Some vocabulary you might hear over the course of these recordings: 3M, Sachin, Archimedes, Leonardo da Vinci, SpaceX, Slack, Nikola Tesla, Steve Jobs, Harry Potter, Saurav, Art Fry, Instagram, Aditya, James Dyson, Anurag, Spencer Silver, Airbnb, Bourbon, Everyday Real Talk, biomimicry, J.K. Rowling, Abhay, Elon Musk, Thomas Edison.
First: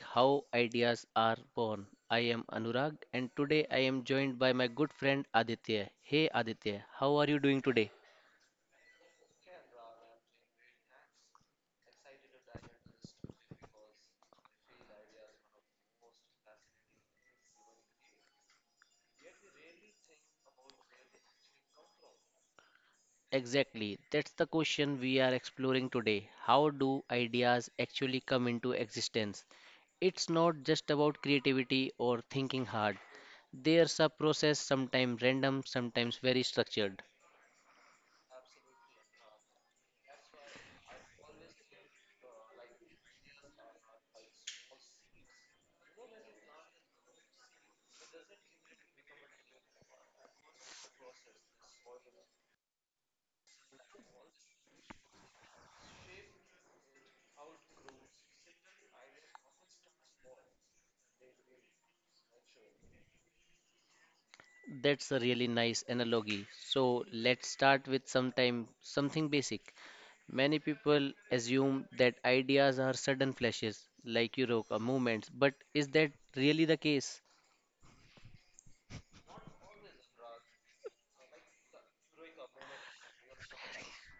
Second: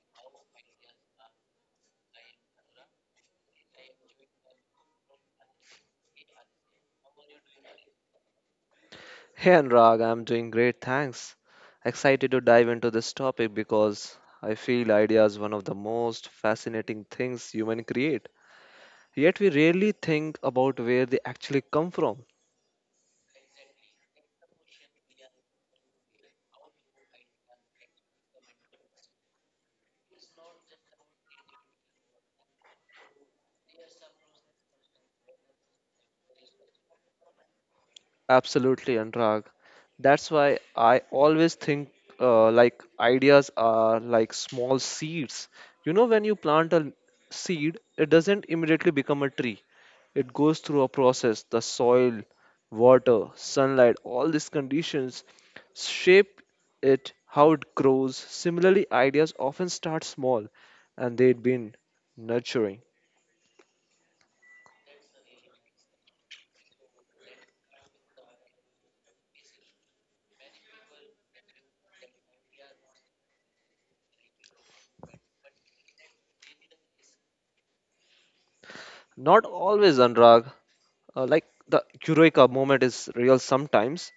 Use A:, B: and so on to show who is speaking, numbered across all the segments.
A: how ideas are born. I am Anurag and today I am joined by my good friend Aditya. Hey Aditya, how are you doing today?
B: Hey Anurag, I'm doing great, thanks. Excited to dive into this topic because I feel idea is one of the most fascinating things human create. Yet we rarely think about where they actually come from.
A: Exactly. That's the question we are exploring today. How do ideas actually come into existence? It's not just about creativity or thinking hard. There's a process, sometimes random, sometimes very structured.
B: Absolutely, Anurag. That's why I always think like ideas are like small seeds. You know, when you plant a seed, it doesn't immediately become a tree. It goes through a process. The soil, water, sunlight, all these conditions shape it, how it grows. Similarly, ideas often start small and they've been nurturing.
A: That's a really nice analogy. So let's start with sometime something basic. Many people assume that ideas are sudden flashes, like you wrote, or movements, but is that really the case?
B: Not always, Anurag. Like the eureka moment is real sometimes.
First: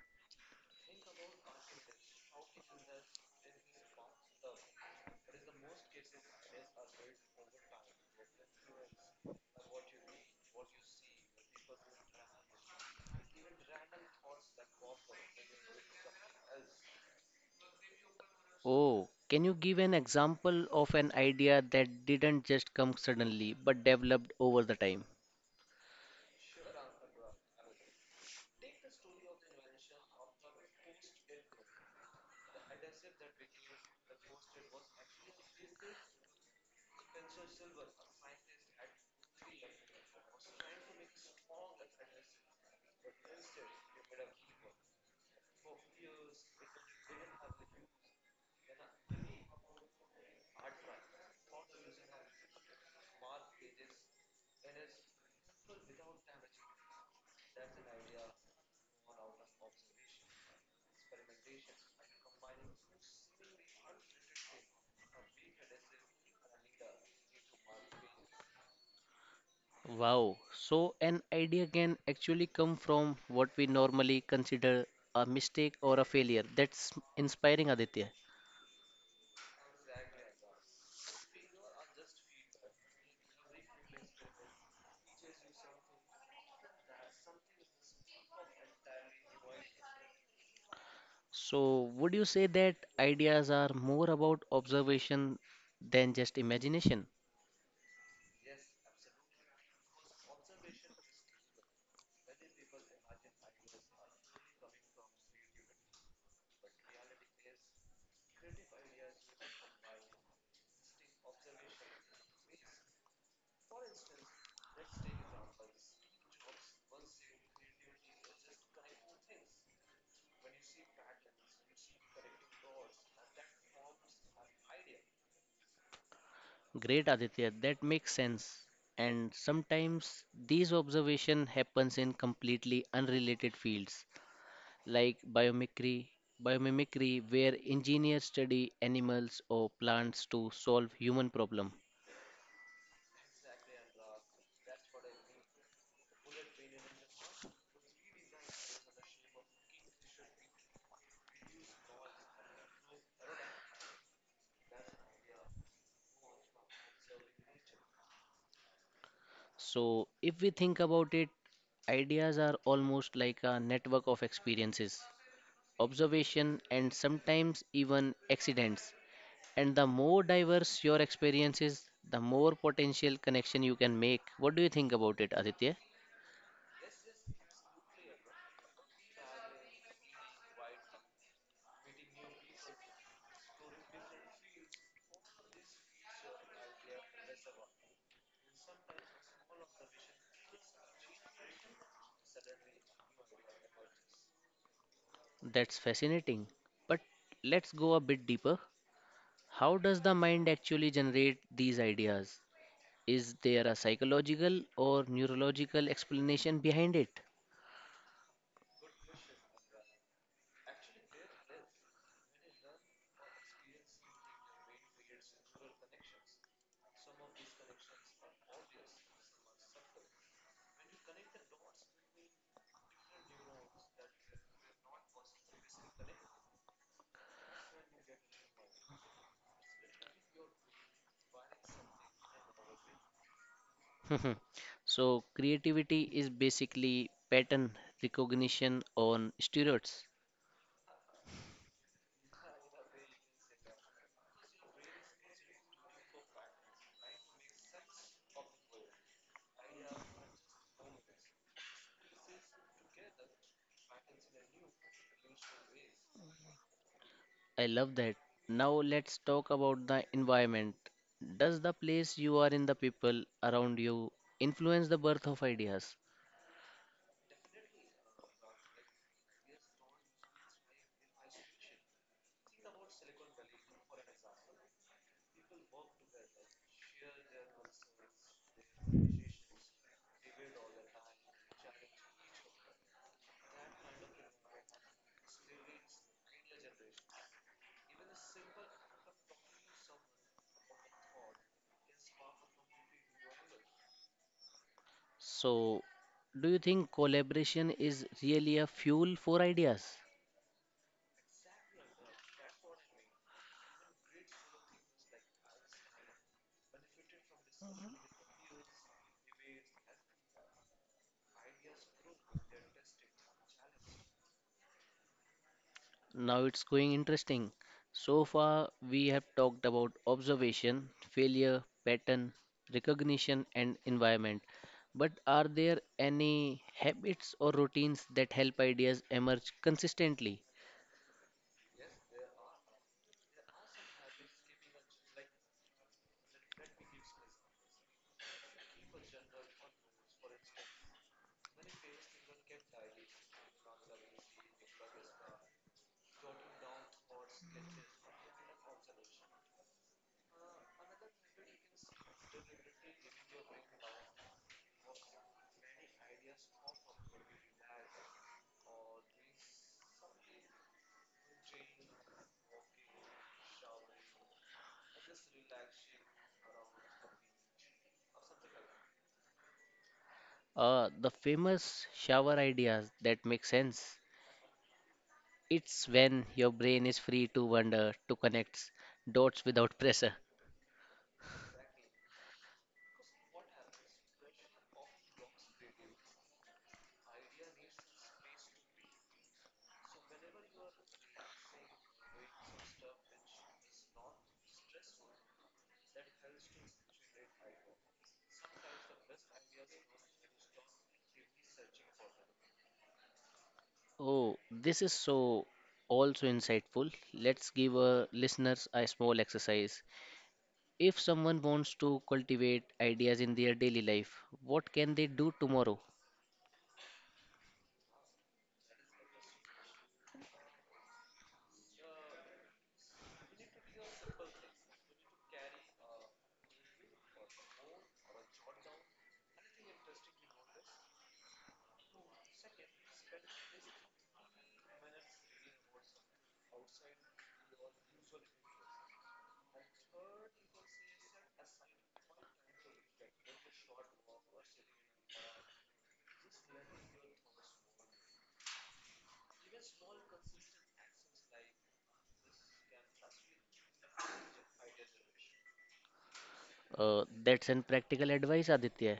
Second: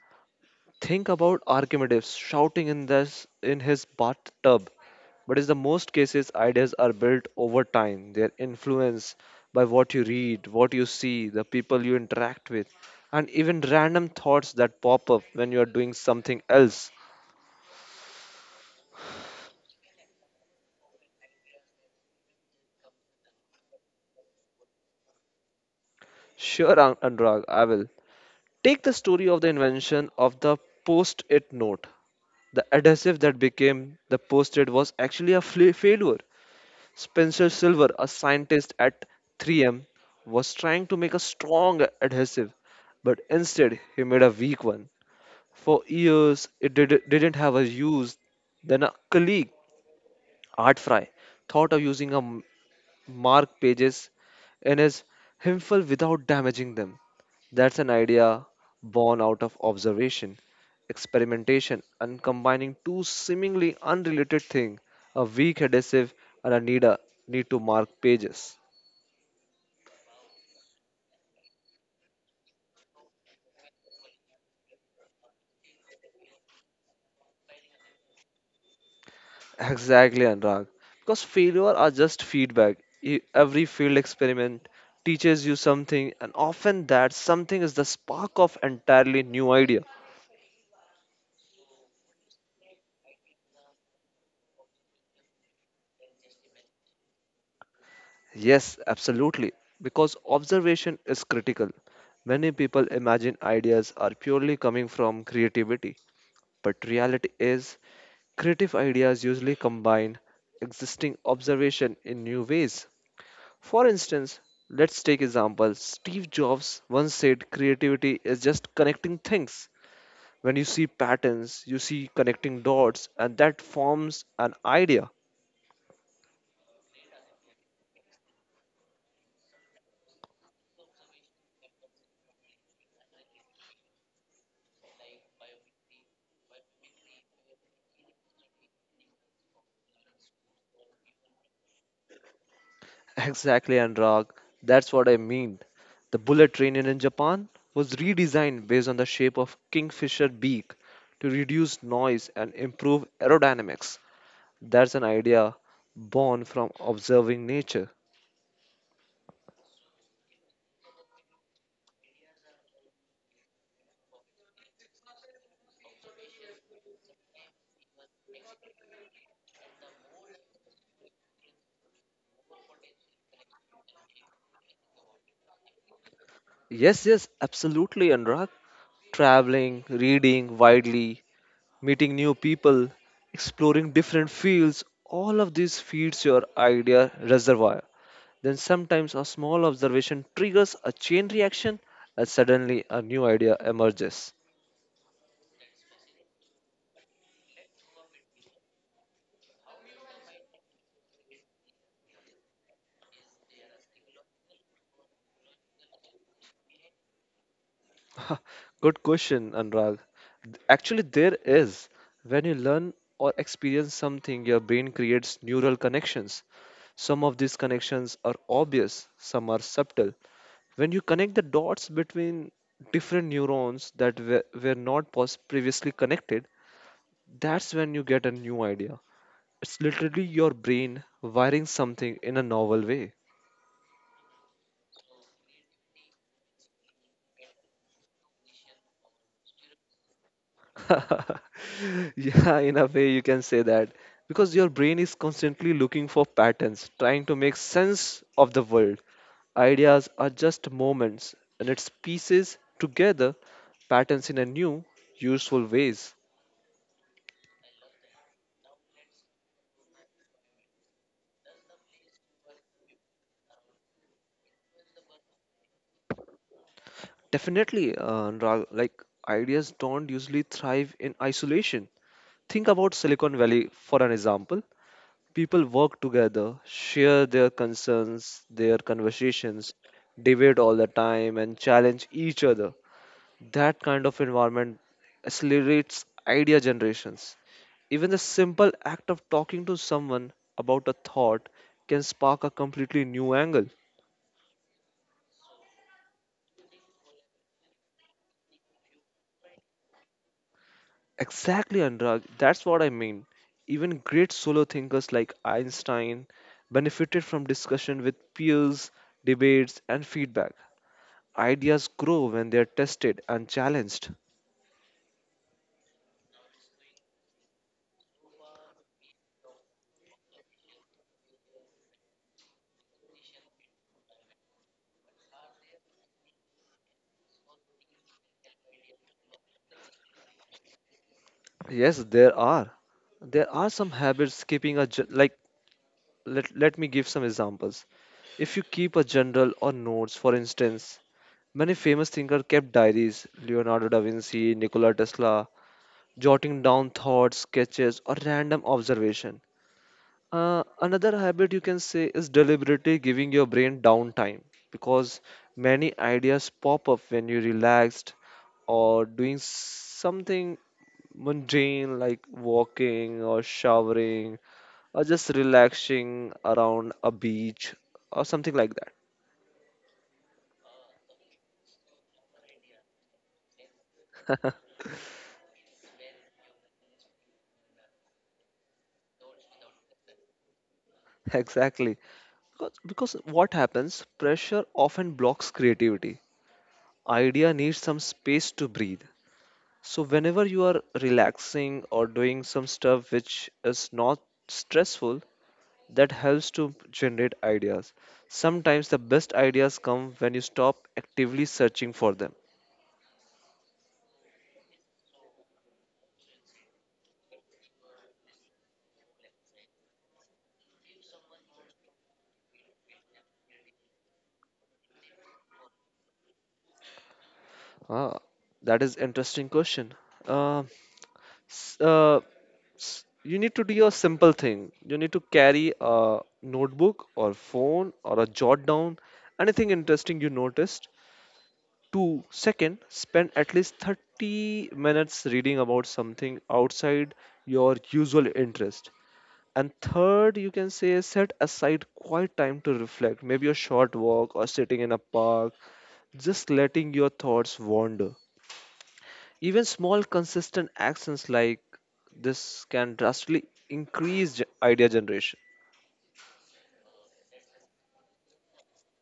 B: Think about Archimedes shouting in his bathtub. But in the most cases, ideas are built over time. They are influenced by what you read, what you see, the people you interact with, and even random thoughts that pop up when you are doing something else.
A: Oh, can you give an example of an idea that didn't just come suddenly but developed over the time?
B: Sure, Anurag, I will. Take the story of the invention of the post it note. The adhesive that became the post it was actually a failure. Spencer Silver, a scientist at 3M, was trying to make a strong adhesive, but instead he made a weak one. For years, didn't have a use. Then a colleague, Art Fry, thought of using a mark pages in his himself without damaging them. That's an idea born out of observation, experimentation, and combining two seemingly unrelated things, a weak adhesive and a need to mark pages.
A: Wow, so an idea can actually come from what we normally consider a mistake or a failure. That's inspiring, Aditya.
B: Exactly, Anurag. Because failure are just feedback. Every field experiment teaches you something, and often that something is the spark of entirely new idea.
A: So, would you say that ideas are more about observation than just imagination?
B: Yes, absolutely. Because observation is critical. Many people imagine ideas are purely coming from creativity, but reality is creative ideas usually combine existing observation in new ways. For instance, let's take example. Steve Jobs once said creativity is just connecting things. When you see patterns, you see connecting dots and that forms an idea.
A: Great, Aditya, that makes sense. And sometimes these observation happens in completely unrelated fields like biomimicry, biomimicry where engineers study animals or plants to solve human problem.
B: Exactly, Anurag. That's what I mean. The bullet train in Japan was redesigned based on the shape of kingfisher beak to reduce noise and improve aerodynamics. That's an idea born from observing nature.
A: So, if we think about it, ideas are almost like a network of experiences. Observation, and sometimes even accidents. And the more diverse your experience is, the more potential connection you can make. What do you think about it, Aditya?
B: Yes, yes, absolutely, Anurag. Traveling, reading widely, meeting new people, exploring different fields, all of this feeds your idea reservoir. Then sometimes a small observation triggers a chain reaction and suddenly a new idea emerges.
A: That's fascinating. But let's go a bit deeper. How does the mind actually generate these ideas? Is there a psychological or neurological explanation behind it?
B: Good question, Anurag. Actually, there is. When you learn or experience something, your brain creates neural connections. Some of these connections are obvious, some are subtle. When you connect the dots between different neurons that were not previously connected, that's when you get a new idea. It's literally your brain wiring something in a novel way.
A: So, creativity is basically pattern recognition on steroids.
B: Yeah, in a way, you can say that because your brain is constantly looking for patterns, trying to make sense of the world. Ideas are just moments, and it's pieces together, patterns in a new, useful ways.
A: I love that. Now let's talk about the environment. Does the place you are in, the people around you, influence the birth of ideas?
B: Definitely, Anurag, like ideas don't usually thrive in isolation. Think about Silicon Valley for an example. People work together, share their concerns, their conversations, debate all the time, and challenge each other. That kind of environment accelerates idea generations. Even the simple act of talking to someone about a thought can spark a completely new angle.
A: So, do you think collaboration is really a fuel for ideas?
B: Exactly, Anurag. That's what I mean. Even great solo thinkers like Einstein benefited from discussion with peers, debates, and feedback. Ideas grow when they are tested and challenged.
A: Now it's going interesting. So far, we have talked about observation, failure, pattern, recognition, and environment. But are there any habits or routines that help ideas emerge consistently?
B: Yes, there are. There are some habits keeping a like let me give some examples. If you keep a journal or notes, for instance, many famous thinkers kept diaries, Leonardo da Vinci, Nikola Tesla, jotting down thoughts, sketches, or random observation. Another habit you can say is deliberately giving your brain downtime because many ideas pop up when you're relaxed or doing something mundane like walking or showering or just relaxing around a beach or something like that.
A: The famous shower ideas that make sense. It's when your brain is free to wander, to connect dots without pressure.
B: Exactly. Because what happens? Pressure often blocks creativity. Idea needs some space to breathe. So, whenever you are relaxing or doing some stuff which is not stressful, that helps to generate ideas. Sometimes the best ideas come when you stop actively searching for them.
A: Oh, this is so also insightful. Let's give our listeners a small exercise. If someone wants to cultivate ideas in their daily life, what can they do tomorrow?
B: Ah, that is interesting question. Uh, s- uh, you need to do a simple thing. You need to carry a notebook or phone or a jot down anything interesting you noticed. Two, second, spend at least 30 minutes reading about something outside your usual interest. And third, you can say set aside quiet time to reflect, maybe a short walk or sitting in a park, just letting your thoughts wander. Even small, consistent actions like this can drastically increase idea generation.
A: That's an practical advice, Aditya.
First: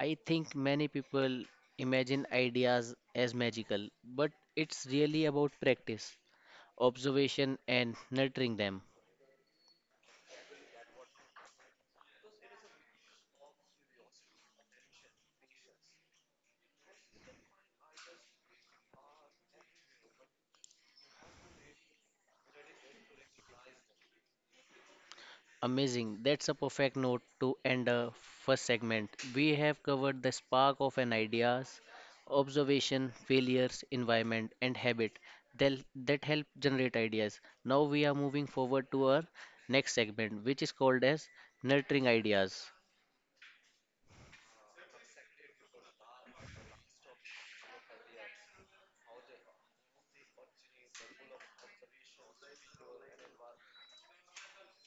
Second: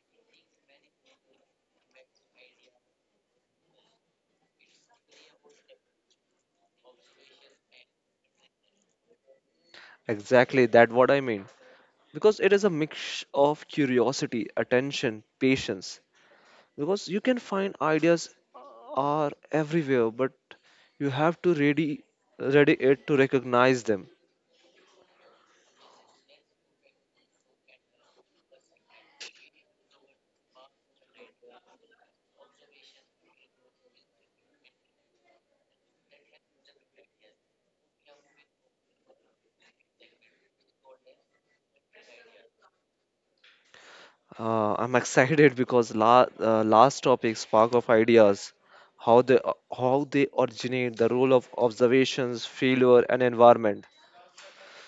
A: I think many people imagine ideas as magical, but it's really about practice. Observation, and nurturing them.
B: Exactly, that what I mean. Because it is a mix of curiosity, attention, patience, because you can find ideas are everywhere but you have to ready ready it to recognize them.
A: Amazing. That's a perfect note to end the first segment. We have covered the spark of an ideas, observation, failures, environment, and habit that, that help generate ideas. Now we are moving forward to our next segment, which is called as nurturing ideas.
B: I'm excited because last topic spark of ideas, how they how they originate, the role of observations, failure and environment.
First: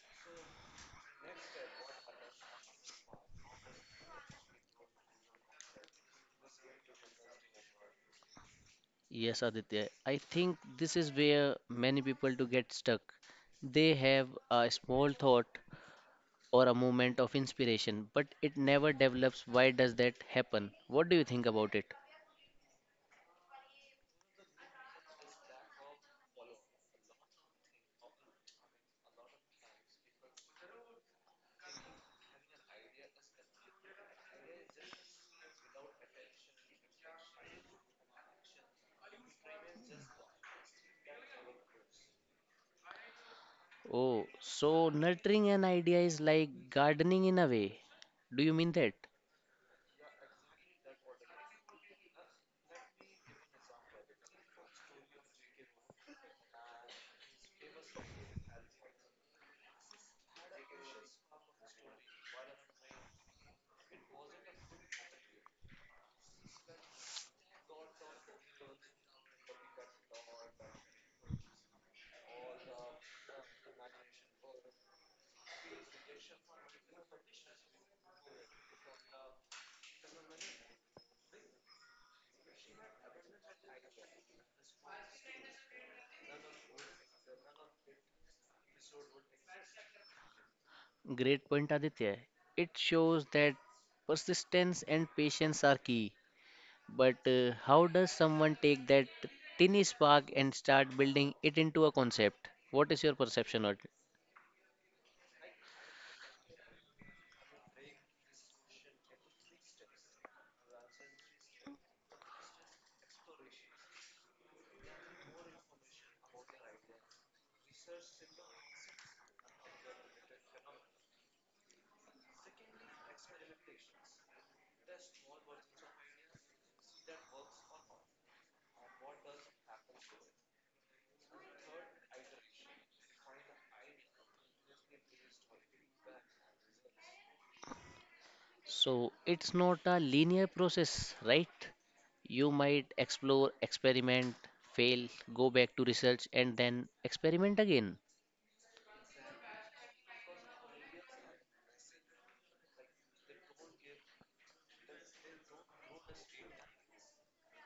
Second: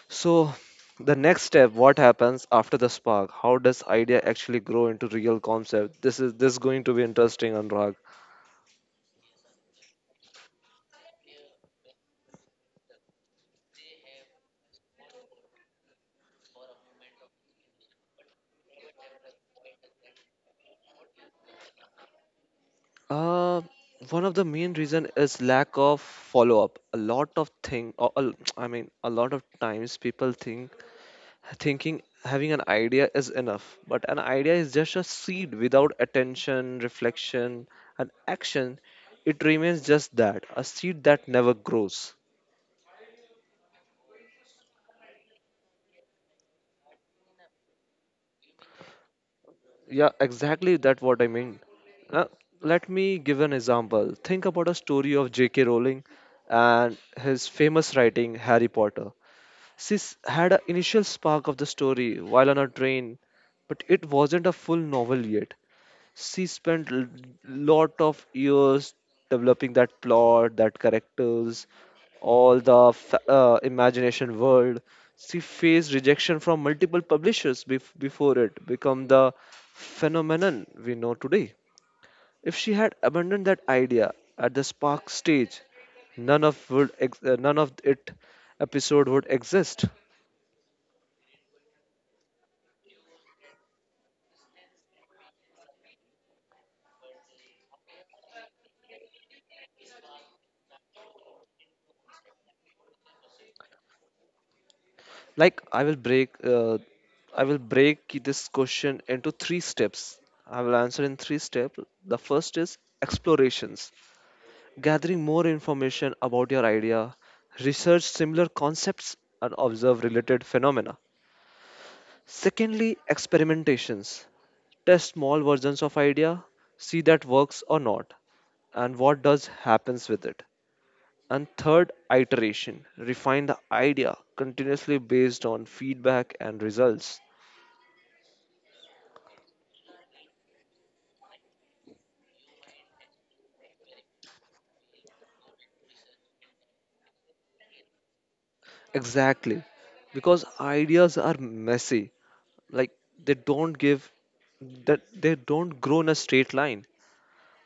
B: So the next step, what happens after the spark, how does idea actually grow into real concept? This is going to be interesting, Anurag.
A: Yes, Aditya. I think this is where many people do get stuck. They have a small thought or a moment of inspiration, but it never develops. Why does that happen? What do you think about it?
B: Uh, One of the main reason is lack of follow up. A lot of thing, or, a- I mean, a lot of times people think thinking having an idea is enough, but an idea is just a seed without attention, reflection, and action. It remains just that, a seed that never grows.
A: Oh, so nurturing an idea is like gardening in a way. Do you mean that?
B: Yeah, exactly that what I mean. Uh, Let me give an example. Think about a story of J.K. Rowling and his famous writing Harry Potter. Sis had an initial spark of the story while on a train, but it wasn't a full novel yet. She spent lot of years developing that plot, that characters, all the imagination world. She faced rejection from multiple publishers before it become the phenomenon we know today. If she had abandoned that idea at the spark stage, none of it episode would exist.
A: Great point, Aditya. It shows that persistence and patience are key. But how does someone take that tiny spark and start building it into a concept? What is your perception on it?
B: Like I will break this question into three steps. I will answer in three steps. The first is explorations, gathering more information about your idea, research similar concepts, and observe related phenomena. Secondly, experimentations, test small versions of idea, see that works or not, and what does happens with it. And third, iteration, refine the idea continuously based on feedback and results.
A: So it's not a linear process, right? You might explore, experiment, fail, go back to research, and then experiment again.
B: Exactly. Because ideas are messy. Like they don't give they don't grow in a straight line.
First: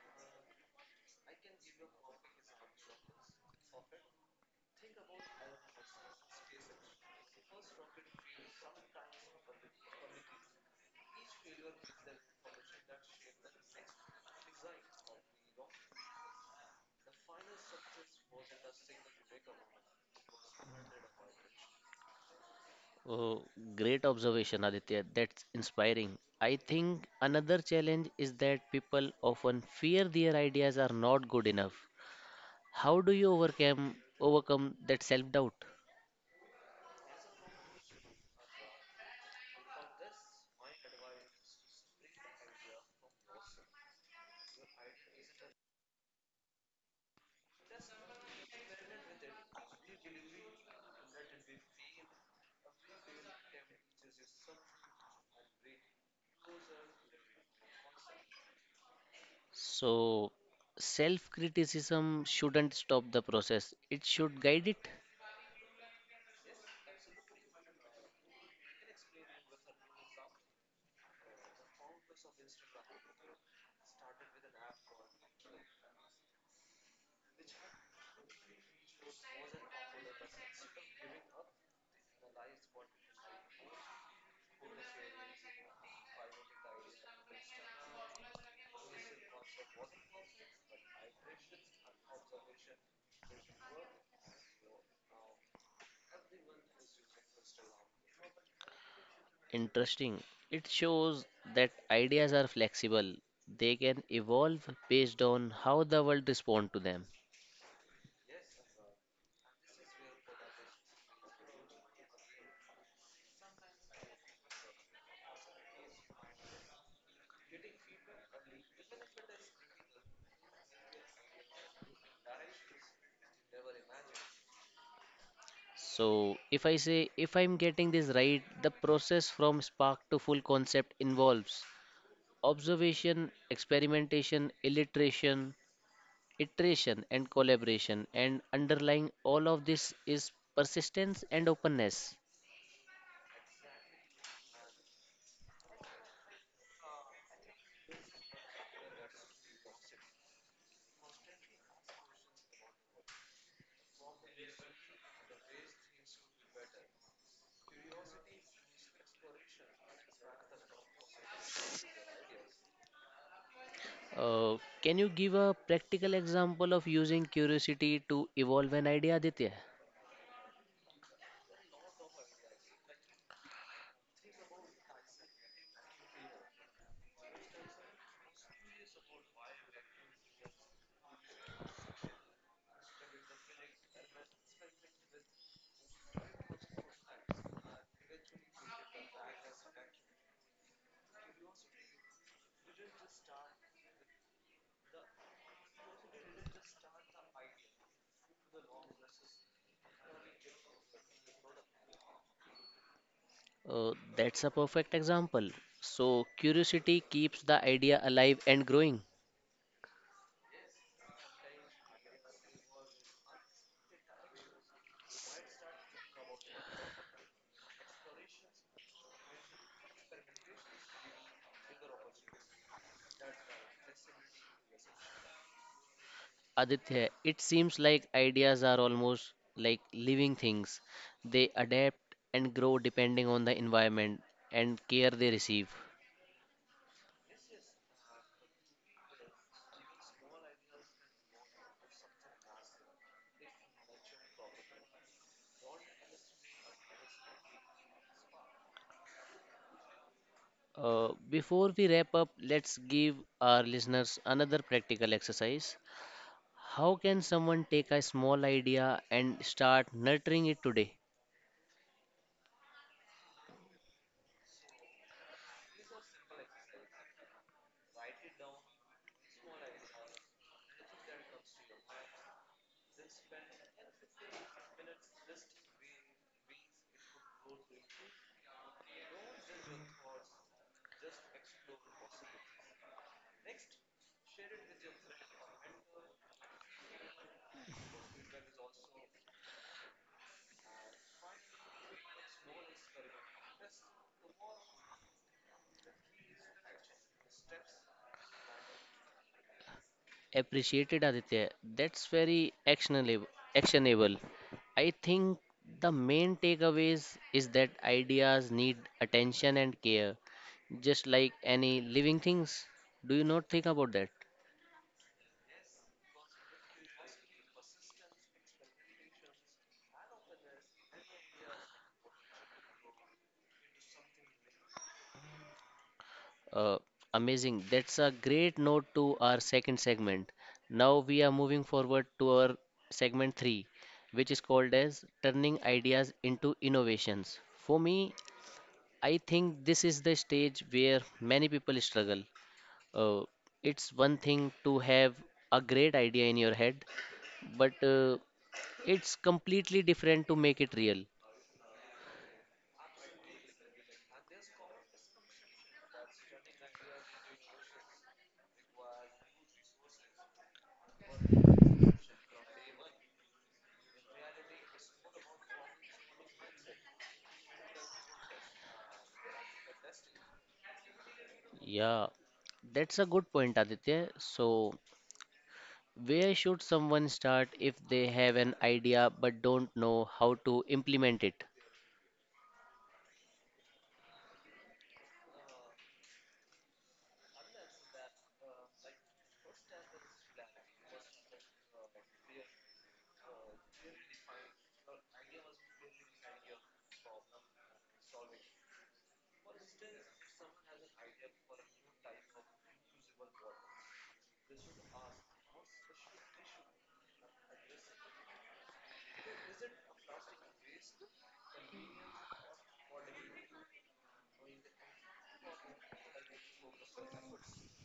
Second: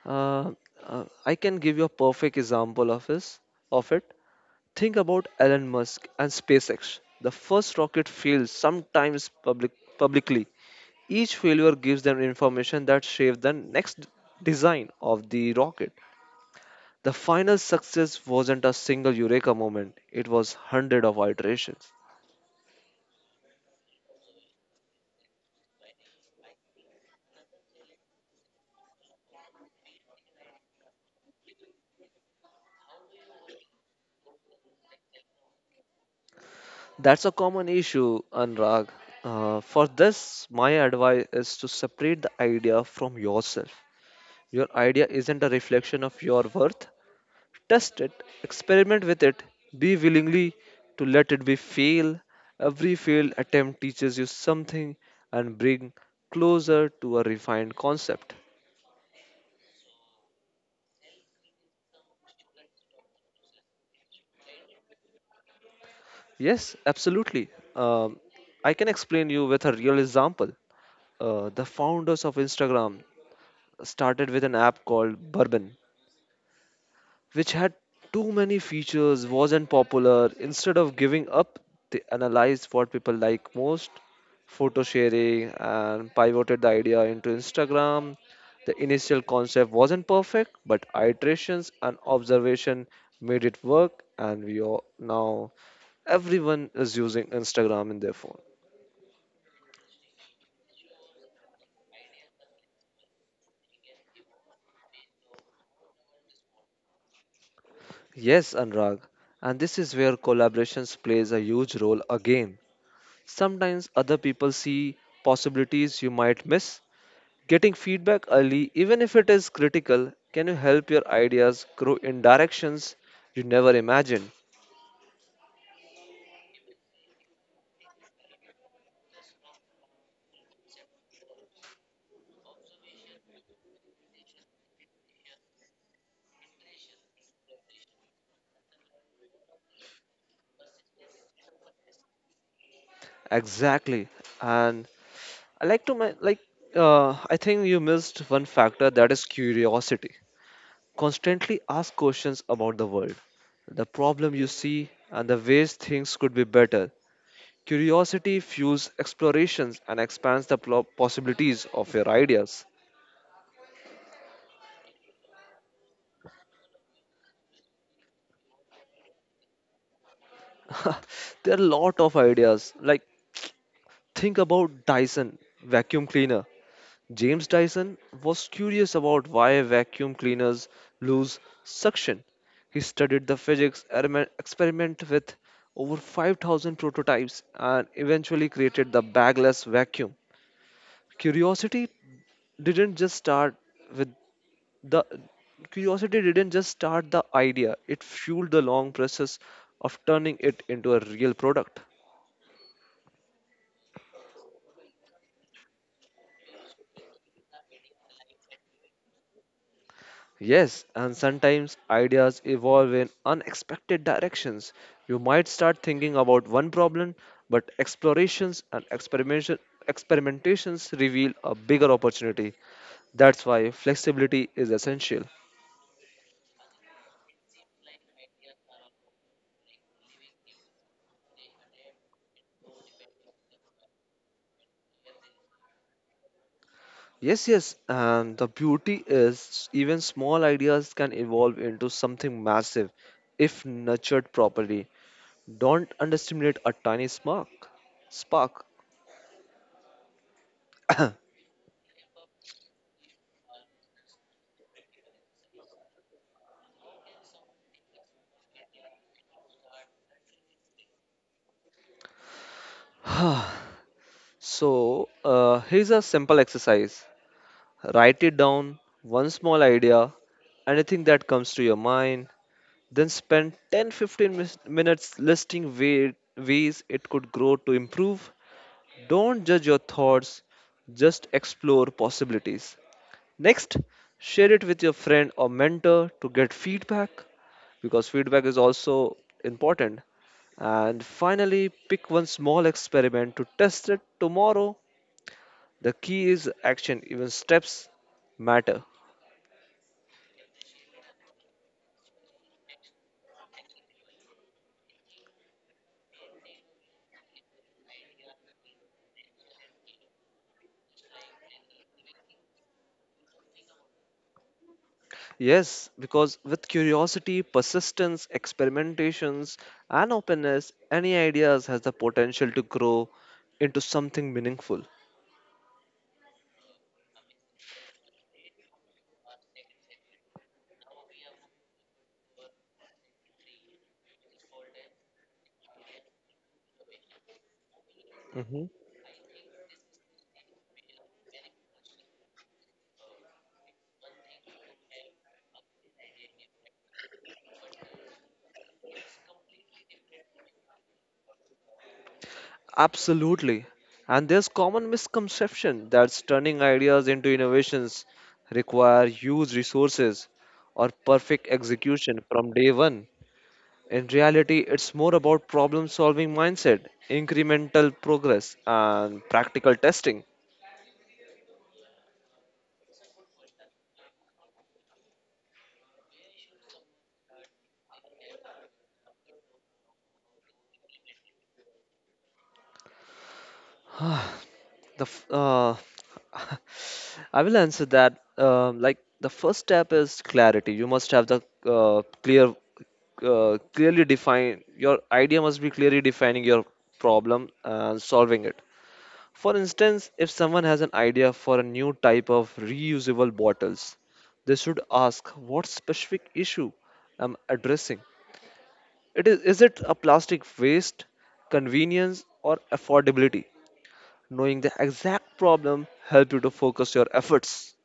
B: Uh, I can give you a perfect example of this of it. Think about Elon Musk and SpaceX. The first rocket fails sometimes publicly. Each failure gives them information that shapes the next design of the rocket. The final success wasn't a single eureka moment. It was hundred of iterations.
A: Oh, great observation, Aditya. That's inspiring. I think another challenge is that people often fear their ideas are not good enough. How do you overcome that self-doubt?
B: That's a common issue, Anurag. For this, my advice is to separate the idea from yourself. Your idea isn't a reflection of your worth. Test it, experiment with it, be willingly to let it be fail. Every failed attempt teaches you something and bring closer to a refined concept.
A: So, self-criticism shouldn't stop the process. It should guide it.
B: Yes, absolutely. Um, I can explain you with a real example, the founders of Instagram started with an app called Bourbon, which had too many features, wasn't popular. Instead of giving up, they analyzed what people like most, photo sharing, and pivoted the idea into Instagram. The initial concept wasn't perfect, but iterations and observation made it work, and we are now everyone is using Instagram in their phone.
A: Interesting. It shows that ideas are flexible. They can evolve based on how the world responds to them.
B: Yes, Anurag, and this is where collaborations plays a huge role again. Sometimes other people see possibilities you might miss. Getting feedback early, even if it is critical, can help your ideas grow in directions you never imagined.
A: So, if I say, if I'm getting this right, the process from spark to full concept involves observation, experimentation, illustration, iteration, and collaboration. And underlying all of this is persistence and openness.
B: Exactly. And I like to I think you missed one factor that is curiosity. Constantly ask questions about the world, the problem you see, and the ways things could be better. Curiosity fuels explorations and expands the possibilities of your ideas.
A: Can you give a practical example of using curiosity to evolve an idea, Aditya?
B: There are a lot of ideas. Like, think about Dyson vacuum cleaner. James Dyson was curious about why vacuum cleaners lose suction. He studied the physics, experiment with over 5,000 prototypes, and eventually created the bagless vacuum. Curiosity didn't just start with the Curiosity didn't just start the idea, it fueled the long process of turning it into a real product.
A: That's a perfect example. So, curiosity keeps the idea alive and growing.
B: Yes, and sometimes ideas evolve in unexpected directions. You might start thinking about one problem, but explorations and experimentations reveal a bigger opportunity. That's why flexibility is essential.
A: Aditya, it seems like ideas are almost like living things. They adapt and grow depending on the environment and care they receive.
B: Yes, yes, and the beauty is even small ideas can evolve into something massive if nurtured properly. Don't underestimate a tiny spark. Spark.
A: Before we wrap up, let's give our listeners another practical exercise. How can someone take a small idea and start nurturing it today?
B: So, here's a simple exercise. Write it down, one small idea, anything that comes to your mind, then spend 10 15 minutes listing ways it could grow to improve. Don't judge your thoughts, just explore possibilities. Next, share it with your friend or mentor to get feedback, because feedback is also important. And finally, pick one small experiment to test it tomorrow. The key is action, even steps matter.
A: Appreciated Aditya. That's very actionable. Actionable. I think the main takeaways is that ideas need attention and care, just like any living things. Do you not think about that?
B: Yes, because with curiosity, persistence, experimentations, and openness, any ideas has the potential to grow into something meaningful.
A: Uh, amazing. That's a great note to our second segment. Now we are moving forward to our segment three, which is called as turning ideas into innovations. For me,
B: Mhm.
A: I think this is the stage where many people struggle. Uh, it's one thing to have a great idea in your head, but it's completely different to make it real.
B: Absolutely. And there's common misconception that turning ideas into innovations require huge resources or perfect execution from day one. In reality, it's more about problem solving mindset, incremental progress, and practical testing.
A: Yeah, that's a good point, Aditya. So, where should someone start if they have an idea but don't know how to implement it?
B: The f- uh, I will answer that. Like the first step is clarity. You must have the clear, clearly define your idea must be clearly defining your problem and solving it. For instance, if someone has an idea for a new type of reusable bottles, they should ask, what specific issue I'm addressing? Is it a plastic waste, convenience, or affordability? Knowing the exact problem help you to focus your efforts.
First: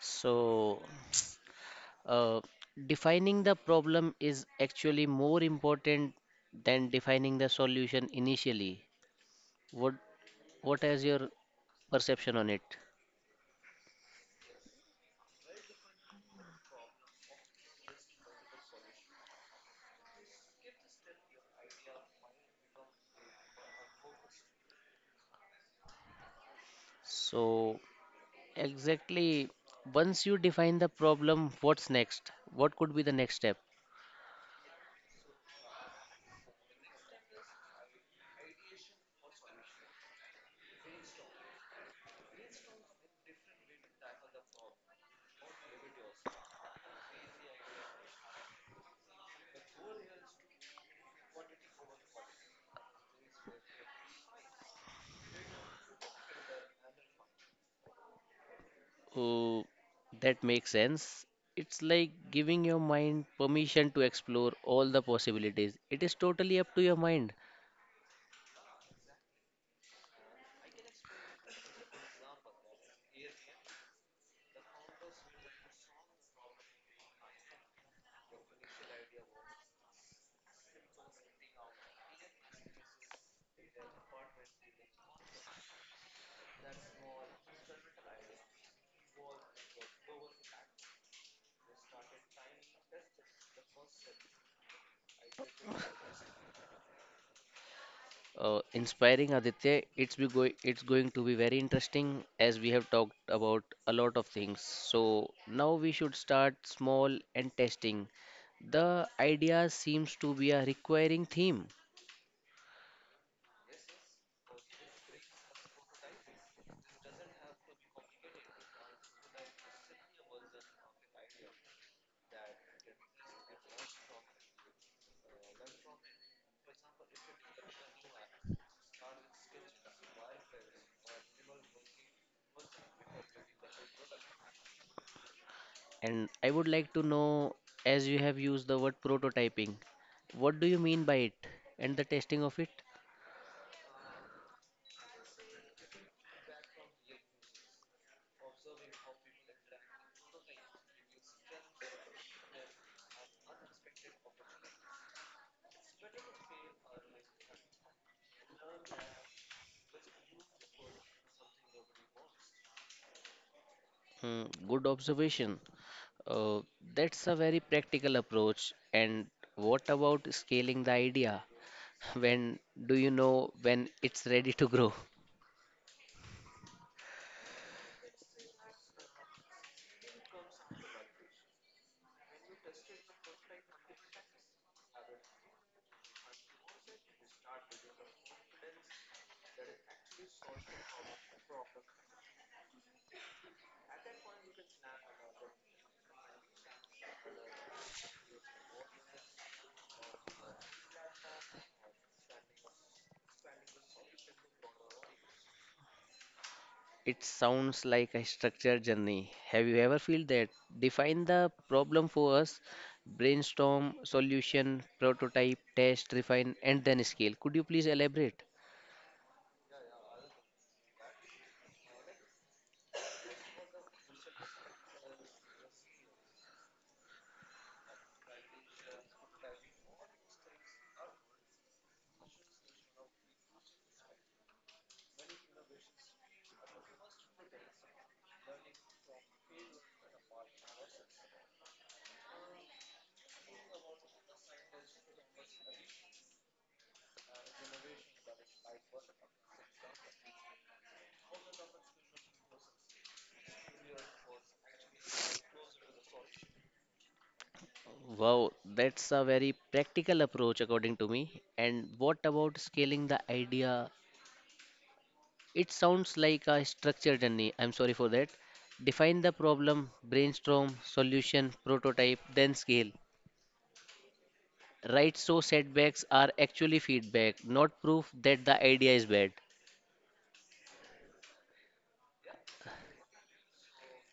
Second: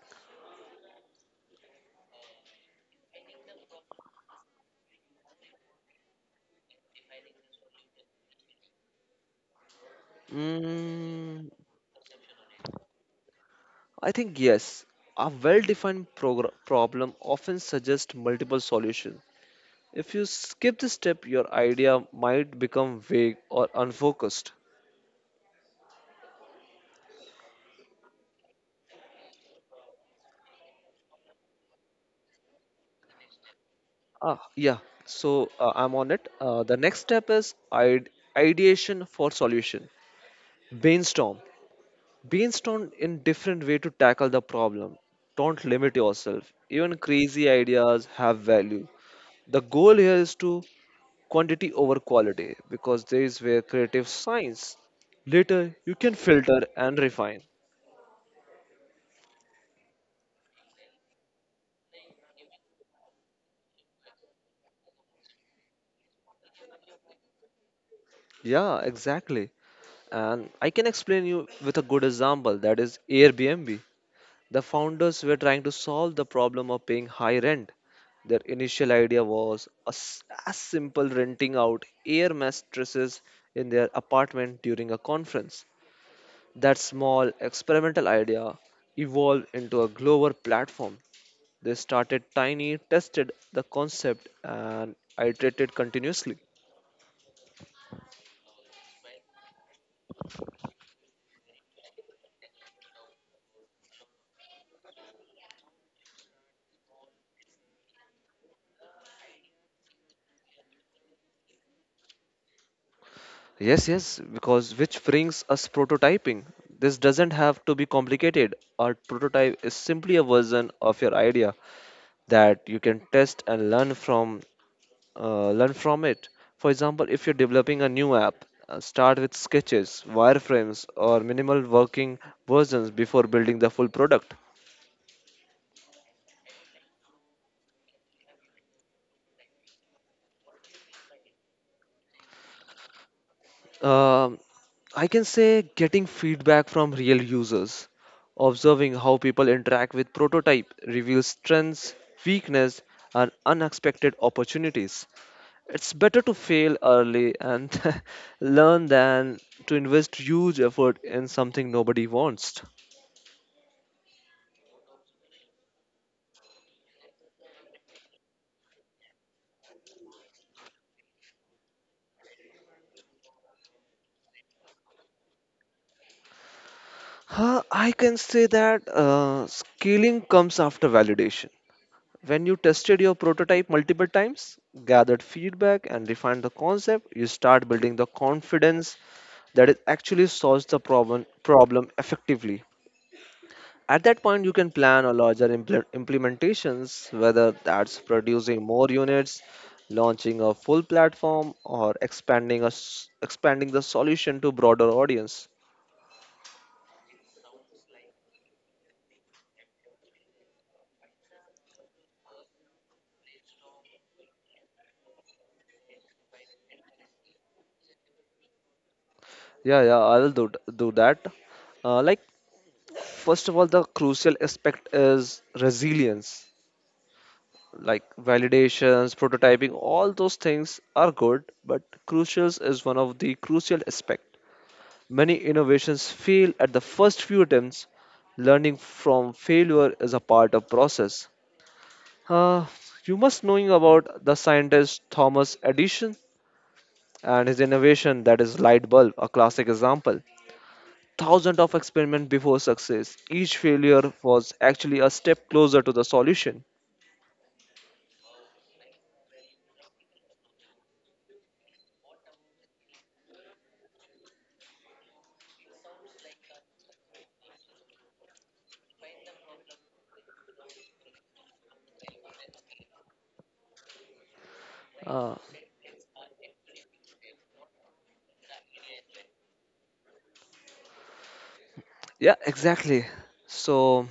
A: So, uh, defining the problem is actually more important than defining the solution initially. What what is your
B: Mm,
A: perception on it?
B: I think yes. A well-defined problem often suggests multiple solutions. If you skip this step, your idea might become vague or unfocused.
A: So, exactly. Once you define the problem, what's next? What could be the next step?
B: Ah, yeah. So I'm on it. The next step is ideation for solution. Brainstorm. Brainstorm in different way to tackle the problem. Don't limit yourself, even crazy ideas have value. The goal here is to quantity over quality, because there is where creative science. Later you can filter and refine.
A: Oh, that makes sense. It's like giving your mind permission to explore all the possibilities. It is totally up to your mind.
B: Yeah, exactly. And I can explain you with a good example, that is Airbnb. The founders were trying to solve the problem of paying high rent. Their initial idea was as simple renting out air mattresses in their apartment during a conference. That small experimental idea evolved into a global platform. They started tiny, tested the concept, and iterated continuously.
A: Inspiring Aditya, it's going to be very interesting as we have talked about a lot of things. So now we should start small and testing. The idea seems to be a requiring theme.
B: Yes, yes, because which brings us prototyping. This doesn't have to be complicated. A prototype is simply a version of your idea that you can test and learn from, learn from it. For example, if you're developing a new app, start with sketches, wireframes, or minimal working versions before building the full product.
A: And I would like to know, as you have used the word prototyping, what do you mean by it and the testing of it?
B: Um I can say, getting feedback from real users, observing how people interact with prototype reveals strengths, weakness, and unexpected opportunities. It's better to fail early and learn than to invest huge effort in something nobody wants.
A: Hmm, good observation. Uh, that's a very practical approach. And what about scaling the idea? When do you know when it's ready to grow?
B: Huh, I can say that scaling comes after validation. When you tested your prototype multiple times, gathered feedback, and refined the concept, you start building the confidence that it actually solves the problem effectively. At that point, you can plan a larger implementations, whether that's producing more units, launching a full platform, or expanding a s expanding the solution to broader audience.
A: It sounds like a structured journey. Have you ever felt that? Define the problem for us, brainstorm, solution, prototype, test, refine, and then scale. Could you please elaborate?
B: Yeah, yeah, I will do that. Uh, like, First of all, the crucial aspect is resilience. Like validations, prototyping, all those things are good, but crucials is one of the crucial aspect. Many innovations fail at the first few attempts. Learning from failure is a part of process. Uh, you must knowing about the scientist Thomas Edison and his innovation, that is light bulb, a classic example. Thousands of experiments before success. Each failure was actually a step closer to the solution.
A: Wow, that's a very practical approach according to me. And what about scaling the idea? It sounds like a structured journey. I'm sorry for that. Define the problem, brainstorm, solution, prototype, then scale. Right,
B: Uh,
A: so setbacks are actually feedback, not proof that the idea is bad.
B: yeah, exactly. So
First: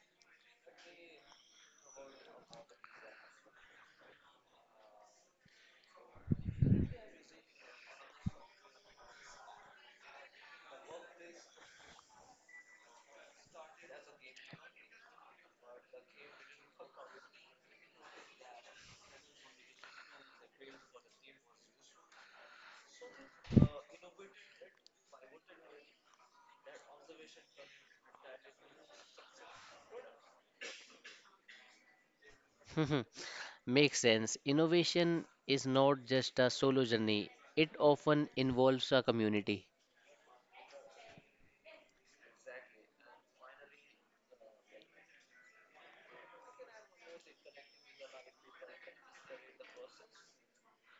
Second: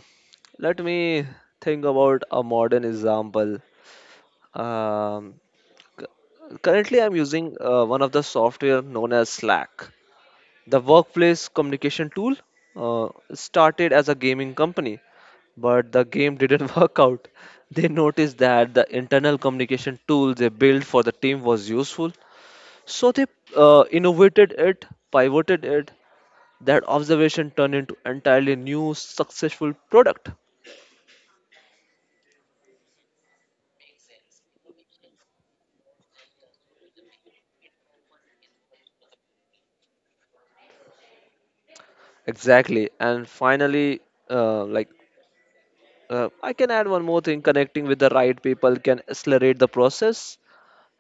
B: let me think about a modern example. Um, Currently, I'm using one of the software known as Slack. The workplace communication tool uh, started as a gaming company, but the game didn't work out. They noticed that the internal communication tool they built for the team was useful, so they innovated it, pivoted it. That observation turned into entirely new successful product.
A: Makes sense. Innovation is not just a solo journey, it often involves a community.
B: Exactly, and finally, uh, like I can add one more thing. Connecting with the right people can accelerate the process.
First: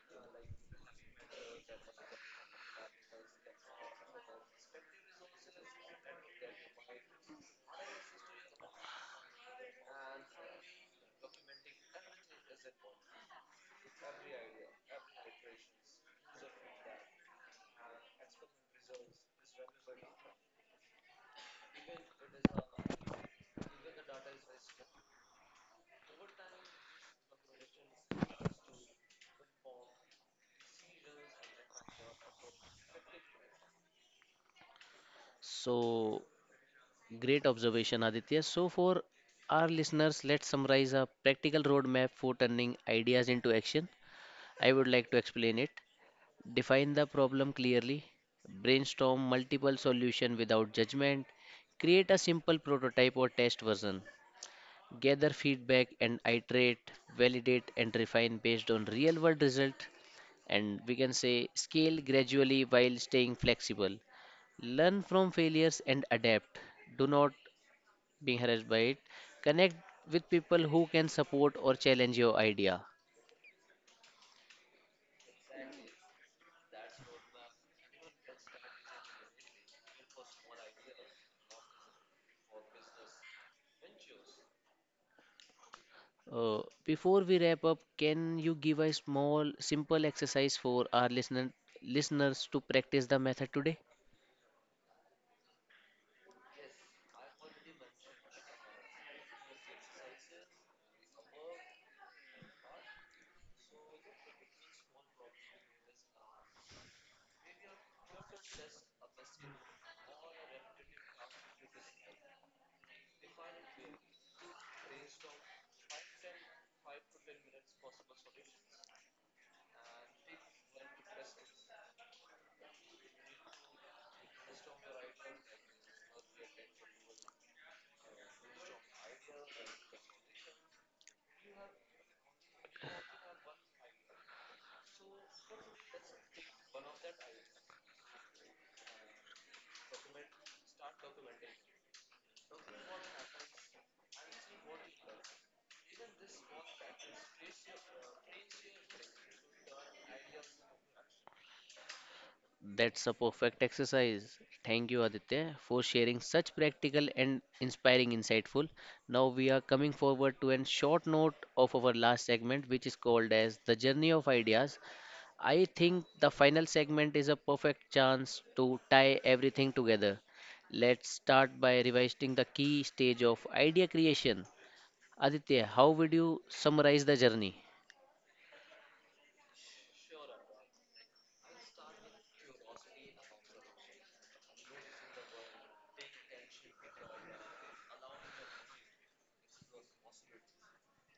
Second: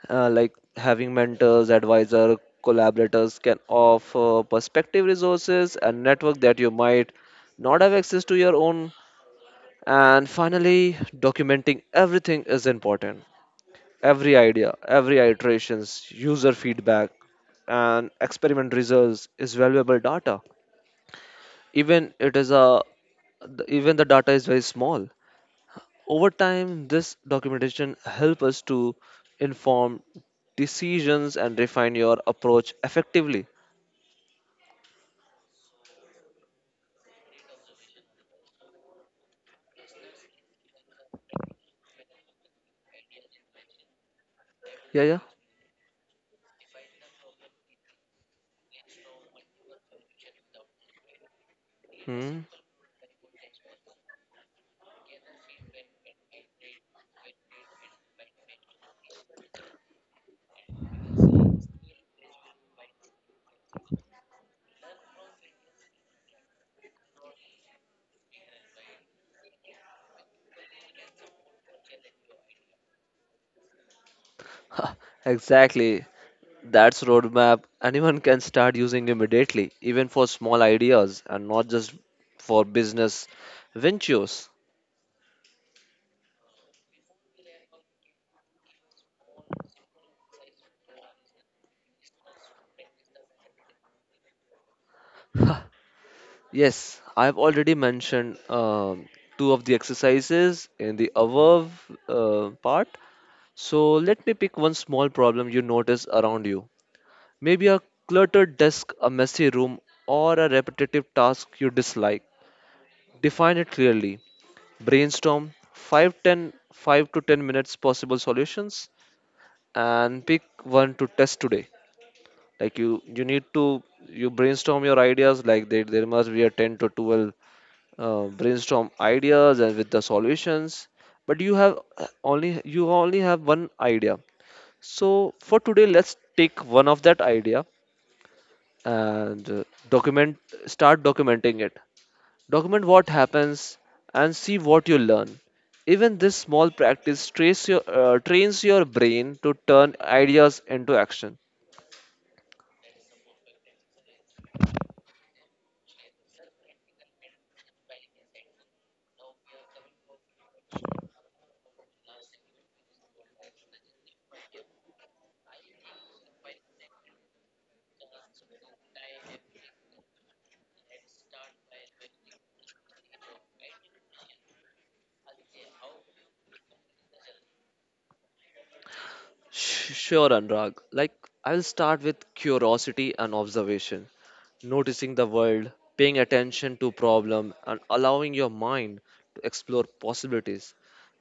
B: Like having mentors, advisor, collaborators can offer perspective resources and network that you might not have access to your own. And finally, documenting everything is important. Every idea, every iterations, user feedback, and experiment results is valuable data. Even it is a Even the data is very small. Over time, this documentation helps us to inform decisions and refine your approach effectively.
A: So, great observation, Aditya. So, for our listeners, let's summarize a practical roadmap for turning ideas into action. I would
B: Yeah,
A: like to
B: yeah.
A: explain it. Define the problem clearly, brainstorm multiple solutions without judgment, create a
B: Hmm.
A: simple prototype or test version, gather feedback and iterate, validate, and refine based on real world result. And we can say scale gradually while staying flexible. Learn from failures and adapt. Do not being harassed by it. Connect with people who can support or challenge your idea.
B: Exactly. That's roadmap anyone can start using immediately, even for small ideas and not just for business ventures.
A: Before we wrap up, can you give a small, simple exercise for our listeners to practice the method today?
B: Yes, I've already mentioned two of the exercises in the above part. So let me pick one small problem you notice around you. Maybe a cluttered desk, a messy room, or a repetitive task you dislike. Define it clearly. Brainstorm 5, ten, five to 10 minutes possible solutions and pick one to test today. Like you need to you brainstorm your ideas. Like there must be a 10 to 12 brainstorm ideas and with the solutions. But you have only you only have one idea. So for today, let's take one of that idea and document start documenting it, document what happens and see what you learn. Even this small practice trains your brain to turn ideas into action.
A: That's a perfect exercise. Thank you, Aditya, for sharing such practical and inspiring insightful. Now we are coming forward to a short note of our last segment, which is called as the journey of ideas. I think the final segment is a perfect chance to tie everything together. Let's start by revising the key stage of idea creation. Aditya, how would you summarize the journey?
B: Sure, Anurag. Like, I'll start with curiosity and observation, noticing the world, paying attention to problem, and allowing your mind to explore possibilities.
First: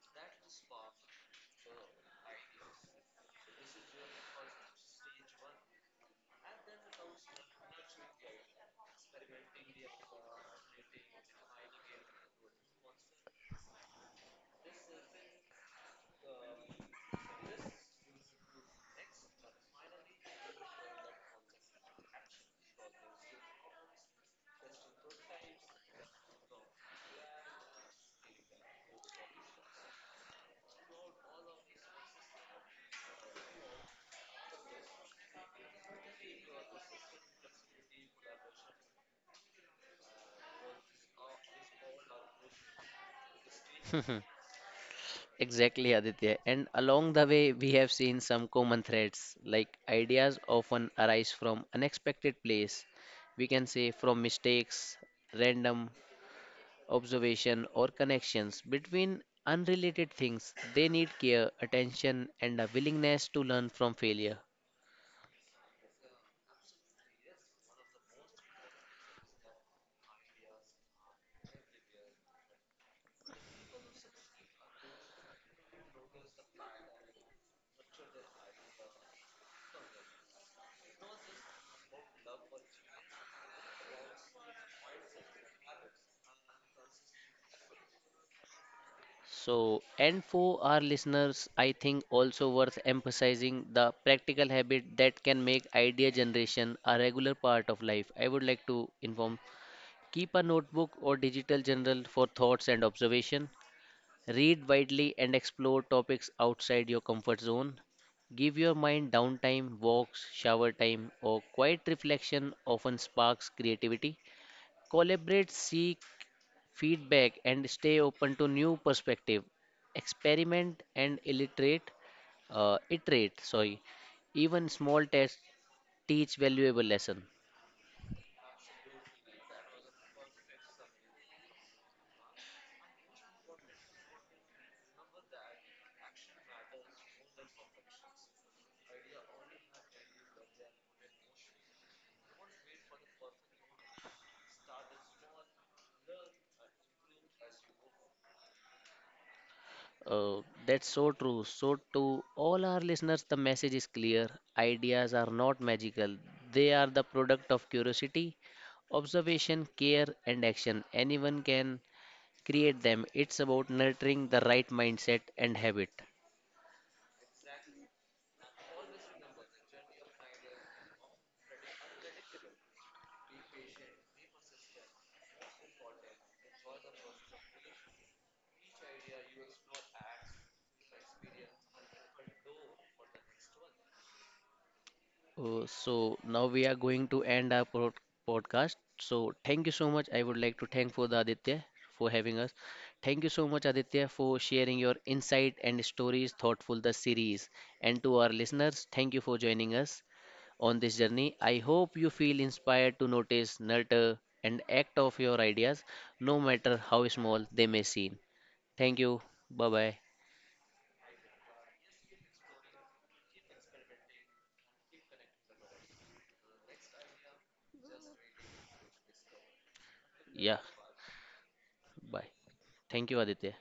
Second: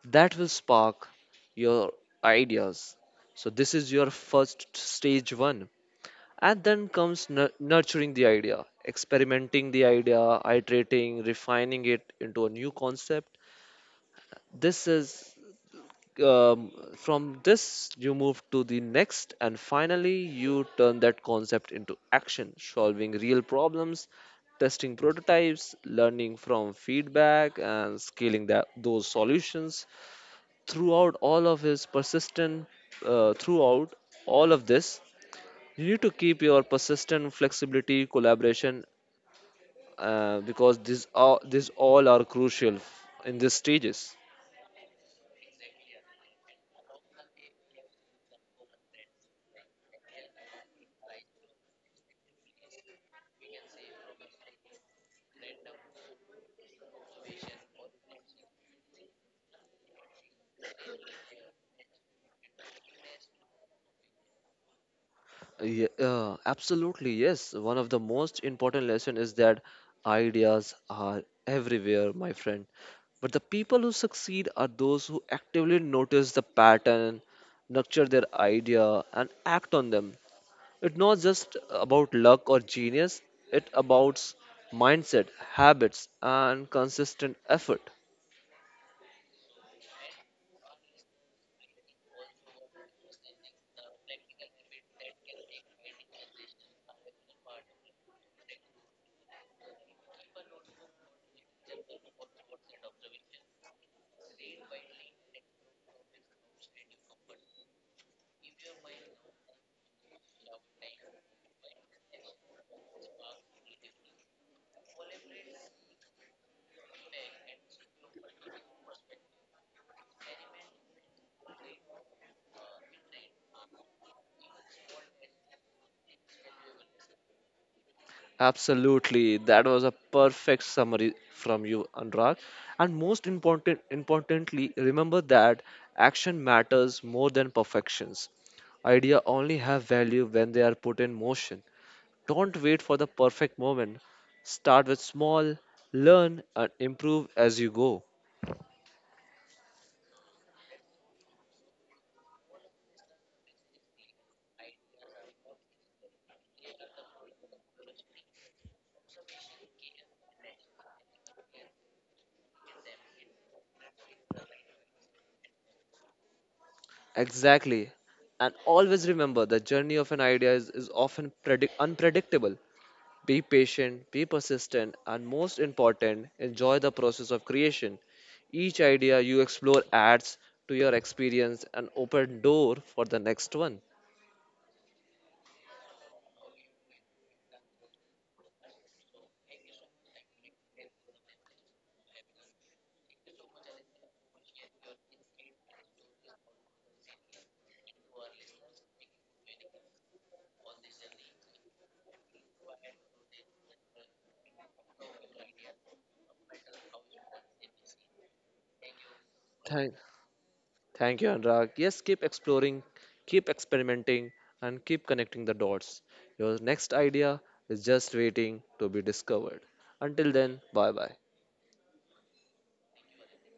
B: That will spark your ideas. So this is your first stage one, and then comes nurturing the idea, experimenting the idea, iterating, refining it into a new concept. This is from this you move to the next, and finally you turn that concept into action, solving real problems, testing prototypes, learning from feedback, and scaling those solutions. Throughout all of his persistent, throughout all of this you need to keep your persistent, flexibility, collaboration, because these are these all are crucial in these stages.
A: Exactly, Aditya. And along the way, we have seen some common threads, like ideas often arise from unexpected place. We can say from mistakes, random observation, or connections between unrelated things. They need care, attention, and a willingness to learn from failure.
B: Yeah, absolutely, yes. One of the most important lesson is that ideas are everywhere, my friend. But the people who succeed are those who actively notice the pattern, nurture their idea, and act on them. It's not just about luck or genius, it's about mindset, habits, and consistent effort.
A: So, and for our listeners, I think also worth emphasizing the practical habit that can make idea generation a regular part of life. I would like to inform keep a notebook or digital journal for thoughts and observation. Read widely and explore topics outside your comfort zone. Give your mind downtime, walks, shower time, or quiet reflection often sparks creativity. Collaborate, seek feedback, and stay open to new perspective. Experiment and illiterate, iterate. Sorry, even small tests teach valuable lesson.
B: Absolutely, that was a perfect summary from you, Anurag. And most importantly, remember that action matters more than perfections. Idea only have value when they are put in motion. Don't wait for the perfect moment. Start with small, learn and improve as you go.
A: Uh, that's so true. So, to all our listeners, the message is clear. Ideas are not magical, they are the product of curiosity, observation, care, and action. Anyone can create them. It's about nurturing the right mindset and habit.
B: Exactly. And always remember, the journey of an idea is often unpredictable. Be patient, be persistent, and most important, enjoy the process of creation. Each idea you explore adds to your experience and open door for the next one.
A: So now we are going to end our podcast. So thank you so much. I would like to thank for the Aditya for having us. Thank you so much, Aditya, for sharing your insight and stories thoughtful the series. And to our listeners, thank you for joining us on this journey. I hope you feel inspired to notice, nurture, and act of your ideas, no matter how small they may seem. Thank you. Bye
B: Thank,
A: bye.
B: Thank you, Anurag. Yes, keep exploring, keep experimenting, and keep connecting the dots. Your next idea is just waiting to be discovered. Until
A: Yeah.
B: then, bye bye.
A: Bye. Thank you, Aditya.